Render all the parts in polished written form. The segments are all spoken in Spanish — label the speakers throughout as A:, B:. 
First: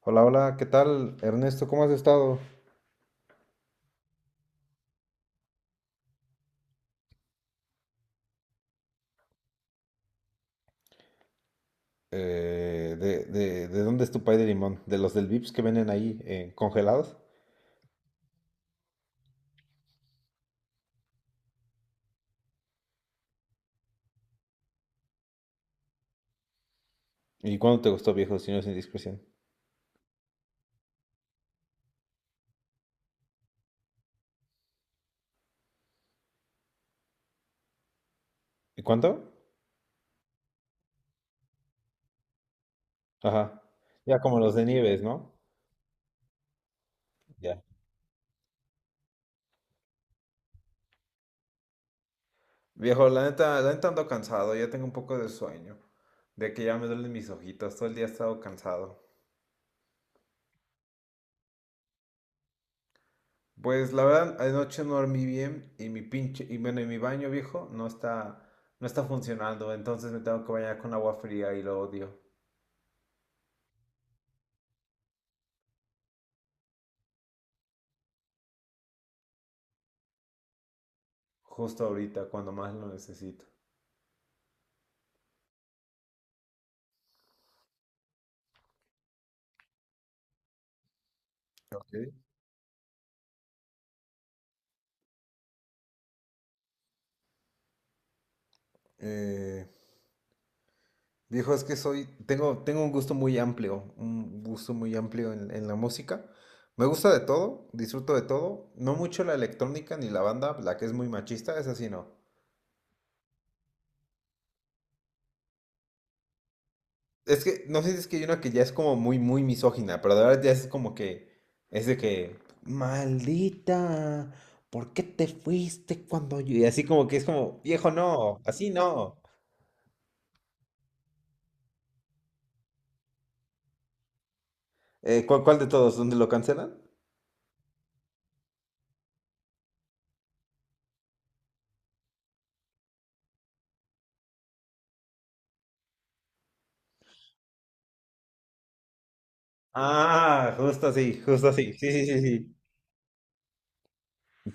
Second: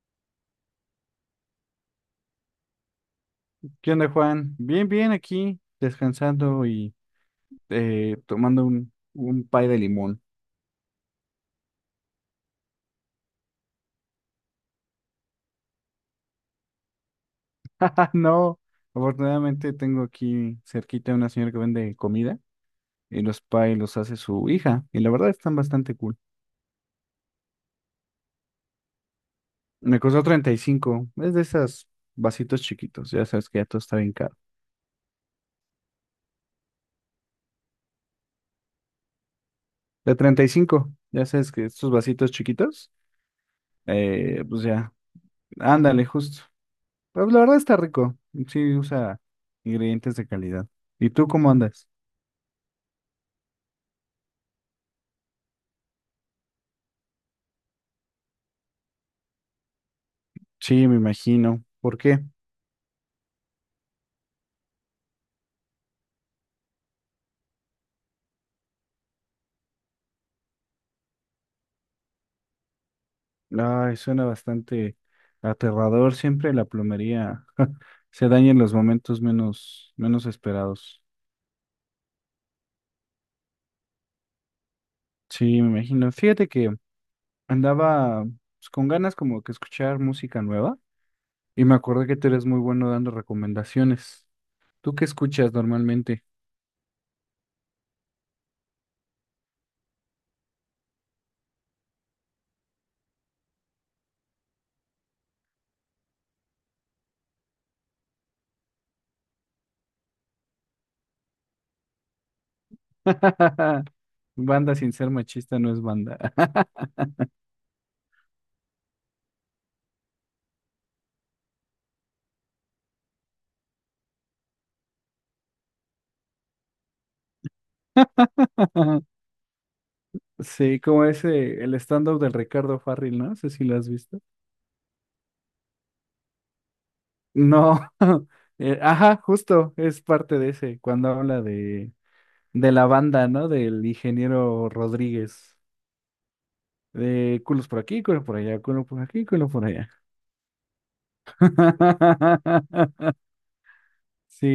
A: Hola, hola, ¿qué tal, Ernesto? ¿Cómo has estado?
B: ¿Qué onda, Juan? Bien, bien, aquí descansando y tomando un pay de limón.
A: ¿ de dónde es tu pay de limón? ¿De los del Vips que venden ahí congelados?
B: Ah, no, afortunadamente tengo aquí cerquita una señora que vende comida y los pay los hace su hija y la verdad están bastante cool.
A: ¿Y cuánto te gustó, viejo, si no es indiscreción?
B: Me costó 35, es de esas vasitos chiquitos, ya sabes que ya todo está bien caro.
A: ¿Y cuánto?
B: De 35, ya sabes que estos vasitos chiquitos,
A: Ajá. Ya como los
B: pues
A: de
B: ya,
A: Nieves, ¿no?
B: ándale, justo. Pero la verdad
A: Ya.
B: está rico, sí usa ingredientes de calidad. ¿Y tú cómo andas?
A: Viejo, la neta ando cansado, ya tengo un poco de sueño, de que ya me duelen mis ojitos, todo el día he estado cansado.
B: Sí, me imagino. ¿Por qué?
A: Pues la verdad, anoche no dormí bien y mi pinche, y bueno, y mi baño viejo no está, no está funcionando, entonces me tengo que bañar con agua fría y lo odio.
B: Ay, suena bastante aterrador. Siempre la plomería se daña en los momentos menos esperados.
A: Justo ahorita, cuando más lo necesito.
B: Sí, me imagino. Fíjate que andaba pues, con ganas como que escuchar música nueva y me
A: Ok.
B: acordé que tú eres muy bueno dando recomendaciones. ¿Tú qué escuchas normalmente?
A: Eh, Viejo, es que soy, tengo un gusto muy amplio, un gusto muy amplio en la música. Me gusta de todo, disfruto de todo. No mucho la electrónica ni la banda, la que es muy machista, esa sí no.
B: Banda sin ser machista no es banda.
A: Es que no sé si es que hay una que ya es como muy, muy misógina, pero de verdad ya es como que, es de que, maldita, ¿por qué te fuiste cuando yo? Y así como que es como, viejo, no, así no.
B: Sí, como ese, el stand-up del Ricardo Farril, ¿no? No sé si lo has visto.
A: ¿ cuál de todos? ¿Dónde lo cancelan?
B: No, ajá, justo es parte de ese, cuando habla de la banda, ¿no? Del ingeniero Rodríguez, de culos por aquí, culo por allá, culo por aquí, culo por allá.
A: Ah, justo así, justo así. Sí, sí, sí, sí.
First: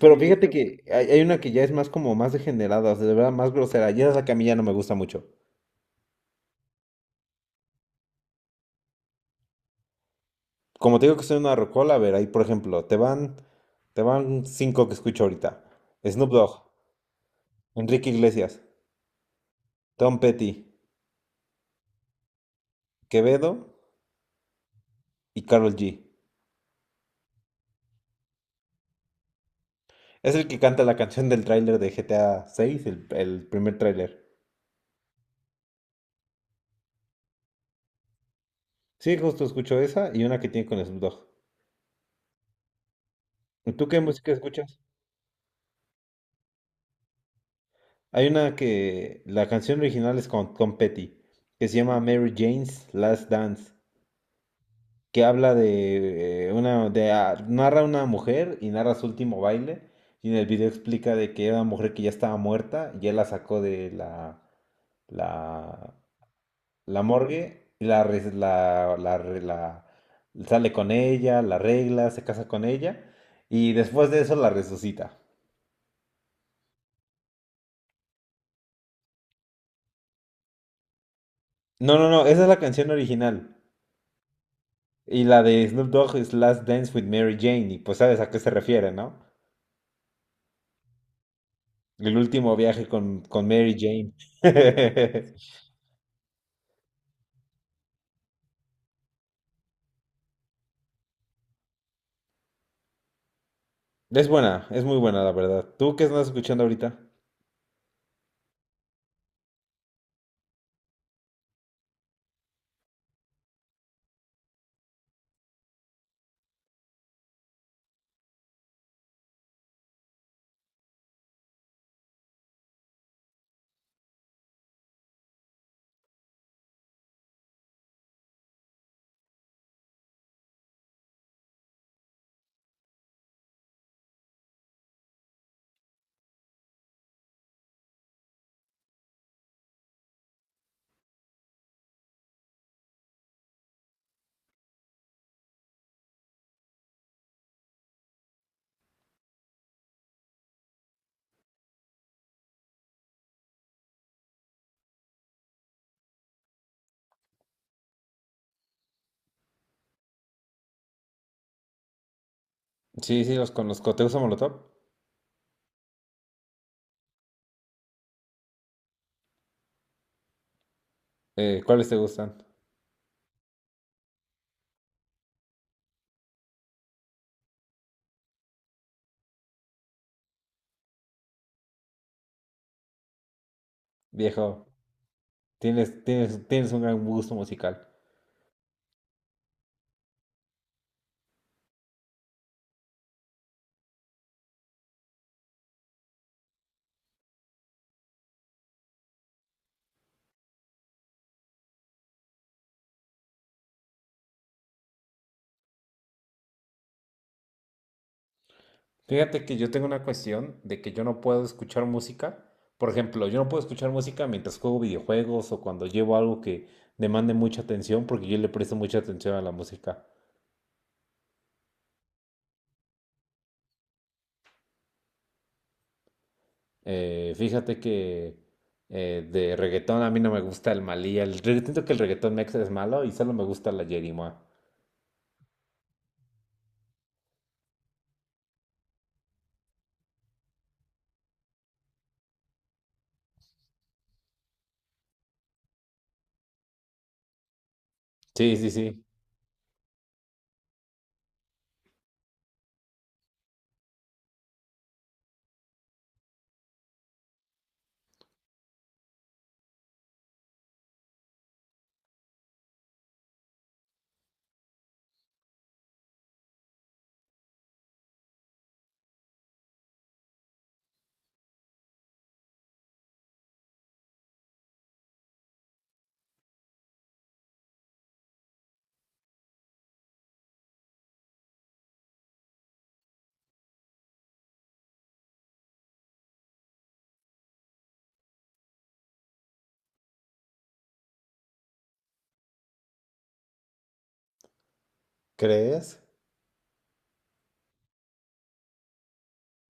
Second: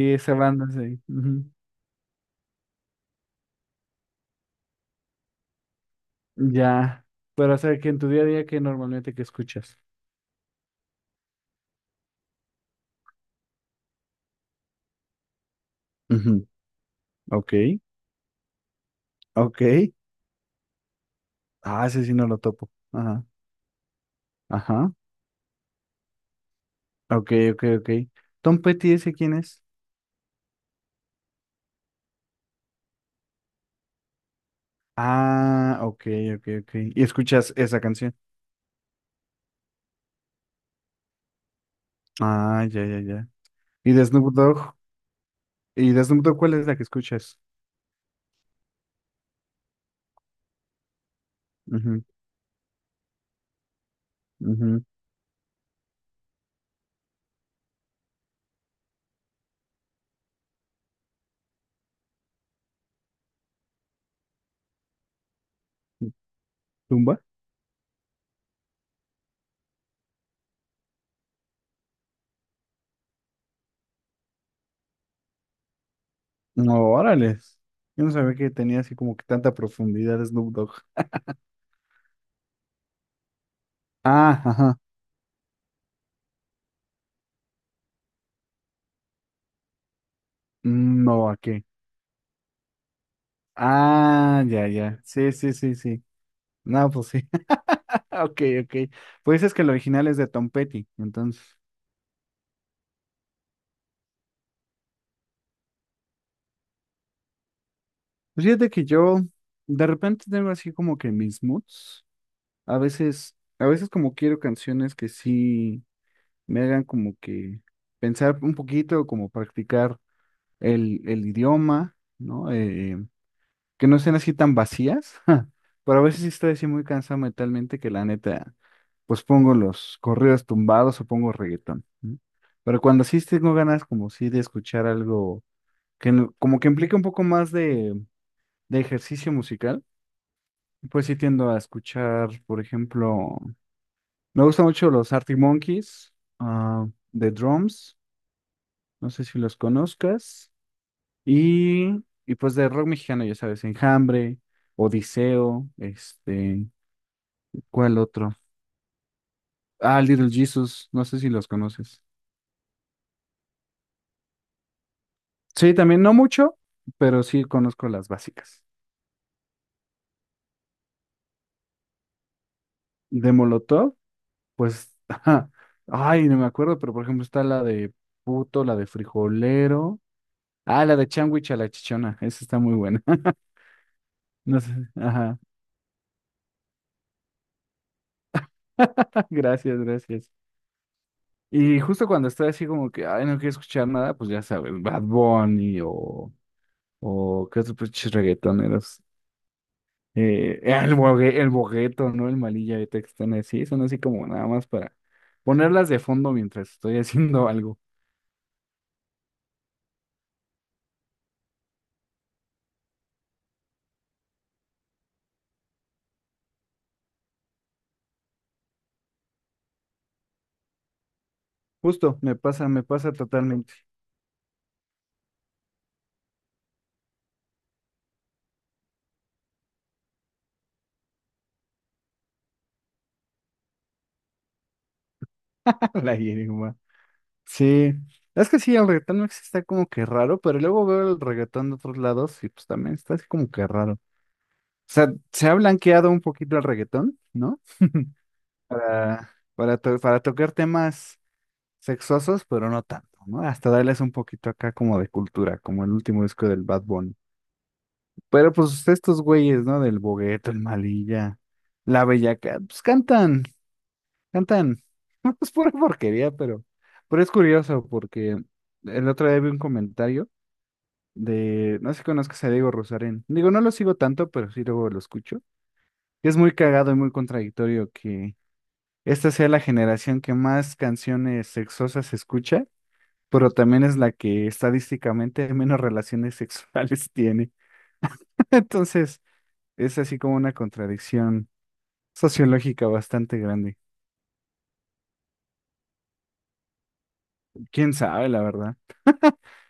A: Pero sí,
B: esa
A: fíjate
B: banda,
A: que
B: sí.
A: hay una
B: Ujú.
A: que ya es más como más degenerada, o sea, de verdad más grosera. Ya esa es la que a mí ya no me gusta mucho.
B: Ya, pero o sea, que en tu día a día, ¿qué normalmente que escuchas?
A: Como te digo que soy una rocola, a ver, ahí por ejemplo, te van cinco que escucho ahorita. Snoop
B: Ujú.
A: Dogg,
B: Ok,
A: Enrique Iglesias,
B: ok.
A: Tom Petty,
B: Ah, ese sí no lo topo. Ajá,
A: Quevedo
B: ajá.
A: y Karol G.
B: Ok, ok, ok. Tom Petty, ¿ese quién es?
A: Es el que canta la canción del tráiler de GTA 6, el primer tráiler.
B: Ah, ok, ok, ok. ¿Y escuchas esa canción?
A: Sí, justo escucho esa y una que tiene con Snoop Dogg.
B: Ah, ya, ya, ya.
A: ¿Y tú
B: ¿Y
A: qué
B: de
A: música
B: Snoop Dogg?
A: escuchas?
B: ¿Y de Snoop Dogg cuál es la que escuchas?
A: Hay una que la canción original es con Tom Petty, que se llama
B: Ujú,
A: Mary Jane's Last Dance,
B: ujú.
A: que habla de narra una mujer y narra su último baile, y en el video explica de que era una mujer que ya estaba muerta, y él la sacó de la, la
B: ¿Tumba?
A: morgue, y sale con ella, la arregla, se casa con ella, y después de eso la resucita.
B: No, órale. Yo no sabía que tenía así como que tanta profundidad Snoop Dogg.
A: No, no, no, esa es la canción original.
B: Ah, ajá.
A: Y la de Snoop Dogg es Last Dance with Mary Jane. Y pues sabes a qué se refiere, ¿no?
B: Mm, no, ¿a qué?
A: El último viaje con Mary Jane.
B: Ah, ya, ya. Sí, sí, sí, sí. No, pues sí. Ok, ok. Pues es que el original es de Tom Petty. Entonces,
A: Es buena, es muy buena, la verdad. ¿Tú qué estás escuchando ahorita?
B: pues fíjate que yo de repente tengo así como que mis moods. A veces, como quiero canciones que sí me hagan como que pensar un poquito, como practicar el idioma, ¿no? Que no sean así tan vacías, pero a veces sí estoy así muy cansado mentalmente que la neta, pues pongo los corridos tumbados o pongo reggaetón, ¿no? Pero cuando sí tengo ganas como sí de escuchar algo que no- como que implique un poco más de ejercicio musical, pues sí tiendo a escuchar, por ejemplo, me gustan mucho los Arctic Monkeys, ah, The Drums. No sé si los conozcas. Y pues de rock mexicano, ya sabes, Enjambre, Odiseo, este, ¿cuál otro? Ah, Little Jesus, no sé si los conoces.
A: Sí, sí, los conozco. ¿Te gusta Molotov?
B: Sí, también no mucho, pero sí conozco las básicas.
A: ¿Cuáles te gustan?
B: De Molotov, pues, ajá, ay, no me acuerdo, pero por ejemplo está la de Puto, la de Frijolero. Ah, la de Changuich a la Chichona, esa está muy buena. No
A: Viejo,
B: sé, ajá.
A: tienes un gran gusto musical.
B: Gracias, gracias. Y justo cuando estoy así como que, ay, no quiero escuchar nada, pues ya sabes, Bad Bunny o qué otros pinches reggaetoneros. El bogueto, ¿no? El malilla de están así, son así como nada más para ponerlas de fondo mientras estoy haciendo algo.
A: Fíjate que yo tengo una cuestión de que yo no puedo escuchar música. Por ejemplo, yo no puedo escuchar música mientras juego videojuegos o cuando llevo algo que demande mucha atención porque yo le presto mucha atención a la música.
B: Justo, me pasa totalmente.
A: Fíjate que de reggaetón a mí no me gusta el Malí. El reggaetón, siento que el reggaetón mexa es malo y solo me gusta la Yerimoa.
B: La hierba. Sí, es que sí, el reggaetón mexicano está como que raro, pero luego veo el reggaetón de otros lados y pues también está así como que raro. O sea, se ha blanqueado un poquito el reggaetón, ¿no?
A: Sí, sí, sí.
B: para, para tocar temas sexosos, pero no tanto, ¿no? Hasta darles un poquito acá como de cultura, como el último disco del Bad Bunny. Pero pues estos güeyes, ¿no? Del Bogueto, el Malilla, la Bellaca, pues cantan. Es pura porquería, pero es curioso porque el otro día vi un comentario de, no sé si conozcas a Diego Rosarín. Digo, no lo sigo tanto, pero sí luego lo escucho. Que es muy cagado y muy contradictorio que esta sea la generación que más canciones sexosas escucha, pero también es la que estadísticamente menos relaciones sexuales tiene. Entonces, es así como una contradicción sociológica bastante grande.
A: ¿Crees?
B: Quién sabe, la verdad.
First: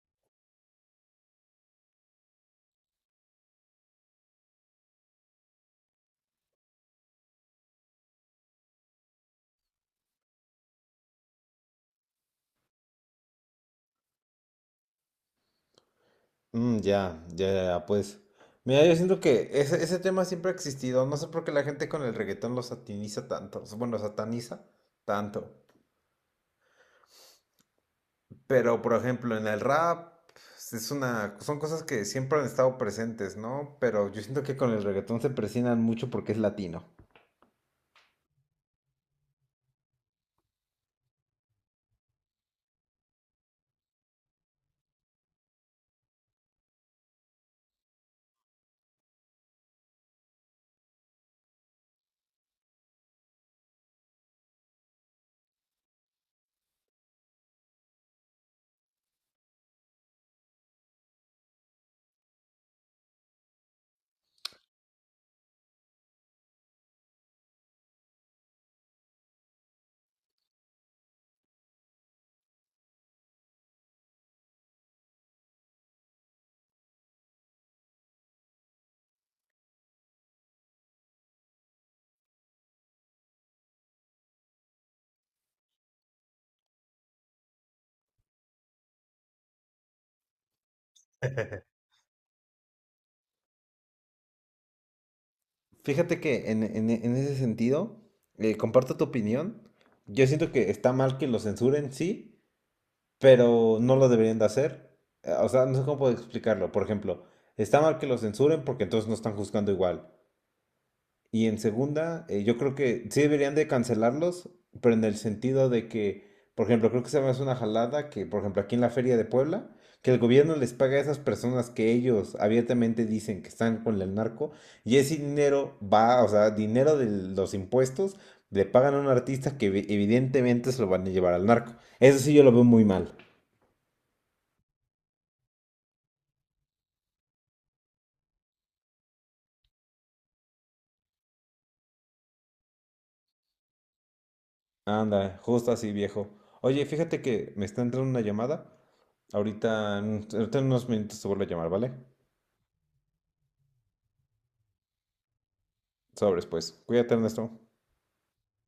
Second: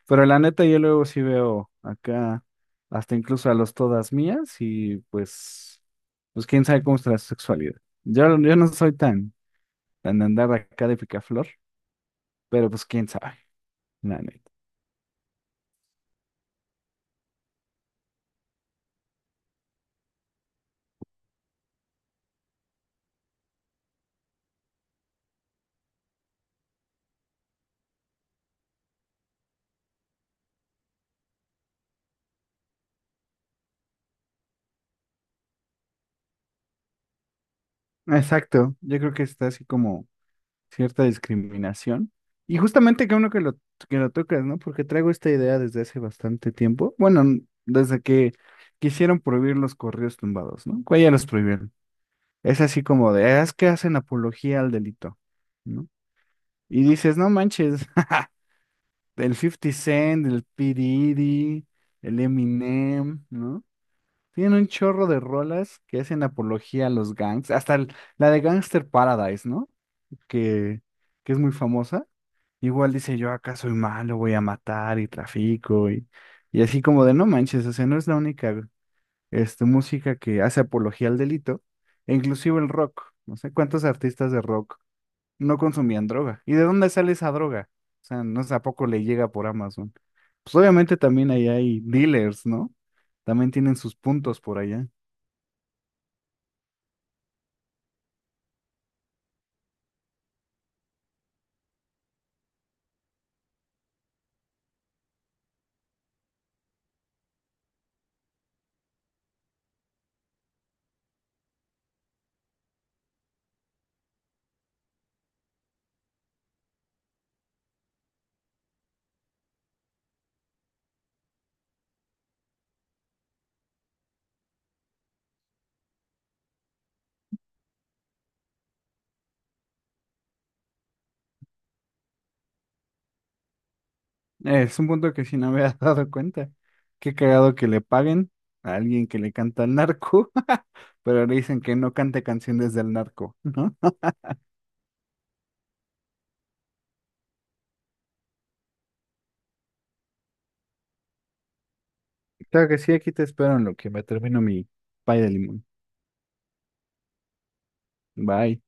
B: Pero la neta, yo luego sí veo acá hasta incluso a los todas mías y pues, pues quién sabe cómo está la sexualidad. Yo no soy tan de andar acá de picaflor, pero pues quién sabe, la neta.
A: Mm, ya, ya, ya, pues. Mira, yo siento que ese tema siempre ha existido. No sé por qué la gente con el reggaetón lo sataniza tanto. Bueno, sataniza tanto. Pero, por ejemplo, en el rap pues, son cosas que siempre han estado presentes, ¿no? Pero yo siento que con el reggaetón se presionan mucho porque es latino.
B: Exacto, yo creo que está así como cierta discriminación. Y justamente que uno que lo tocas, ¿no? Porque traigo esta idea desde hace bastante tiempo. Bueno, desde que quisieron prohibir los correos tumbados, ¿no? Que ya los prohibieron. Es así como de, "Ah, es que hacen apología al delito, ¿no?" Y dices, no manches, el Fifty Cent, el P. Diddy, el Eminem, ¿no? Tienen un chorro de rolas que hacen apología a los gangs, hasta la de Gangster Paradise, ¿no? Que, que es muy famosa. Igual dice yo acá soy malo, voy a matar y trafico y así como de no manches, o sea, no es la única este, música que hace apología al delito, e inclusive el rock, no sé cuántos artistas de rock no consumían droga. ¿Y de dónde sale esa droga? O sea, no sé, ¿a poco le llega por Amazon? Pues obviamente también ahí hay dealers, ¿no? También tienen sus puntos por allá.
A: Fíjate que en ese sentido, comparto tu opinión. Yo siento que está mal que lo censuren, sí, pero no lo deberían de hacer. O sea, no sé cómo puedo explicarlo. Por ejemplo, está mal que lo censuren porque entonces no están juzgando igual. Y en segunda, yo creo que sí deberían de cancelarlos, pero en el sentido de que, por ejemplo, creo que se me hace una jalada que, por ejemplo, aquí en la Feria de Puebla, que el gobierno les paga a esas personas que ellos abiertamente dicen que están con el narco, y ese dinero va, o sea, dinero de los impuestos, le pagan a un artista que evidentemente se lo van a llevar al narco. Eso sí yo lo veo muy mal.
B: Es un punto que sí no me había dado cuenta. Qué cagado que le paguen a alguien que le canta al narco, pero le dicen que no cante canciones del narco, ¿no?
A: Anda, justo así, viejo. Oye, fíjate que me está entrando una llamada. Ahorita, ahorita en unos minutos te vuelvo a llamar, ¿vale?
B: Claro que sí, aquí te espero en lo que me termino mi pay de limón.
A: Sobres, pues. Cuídate, Ernesto.
B: Bye.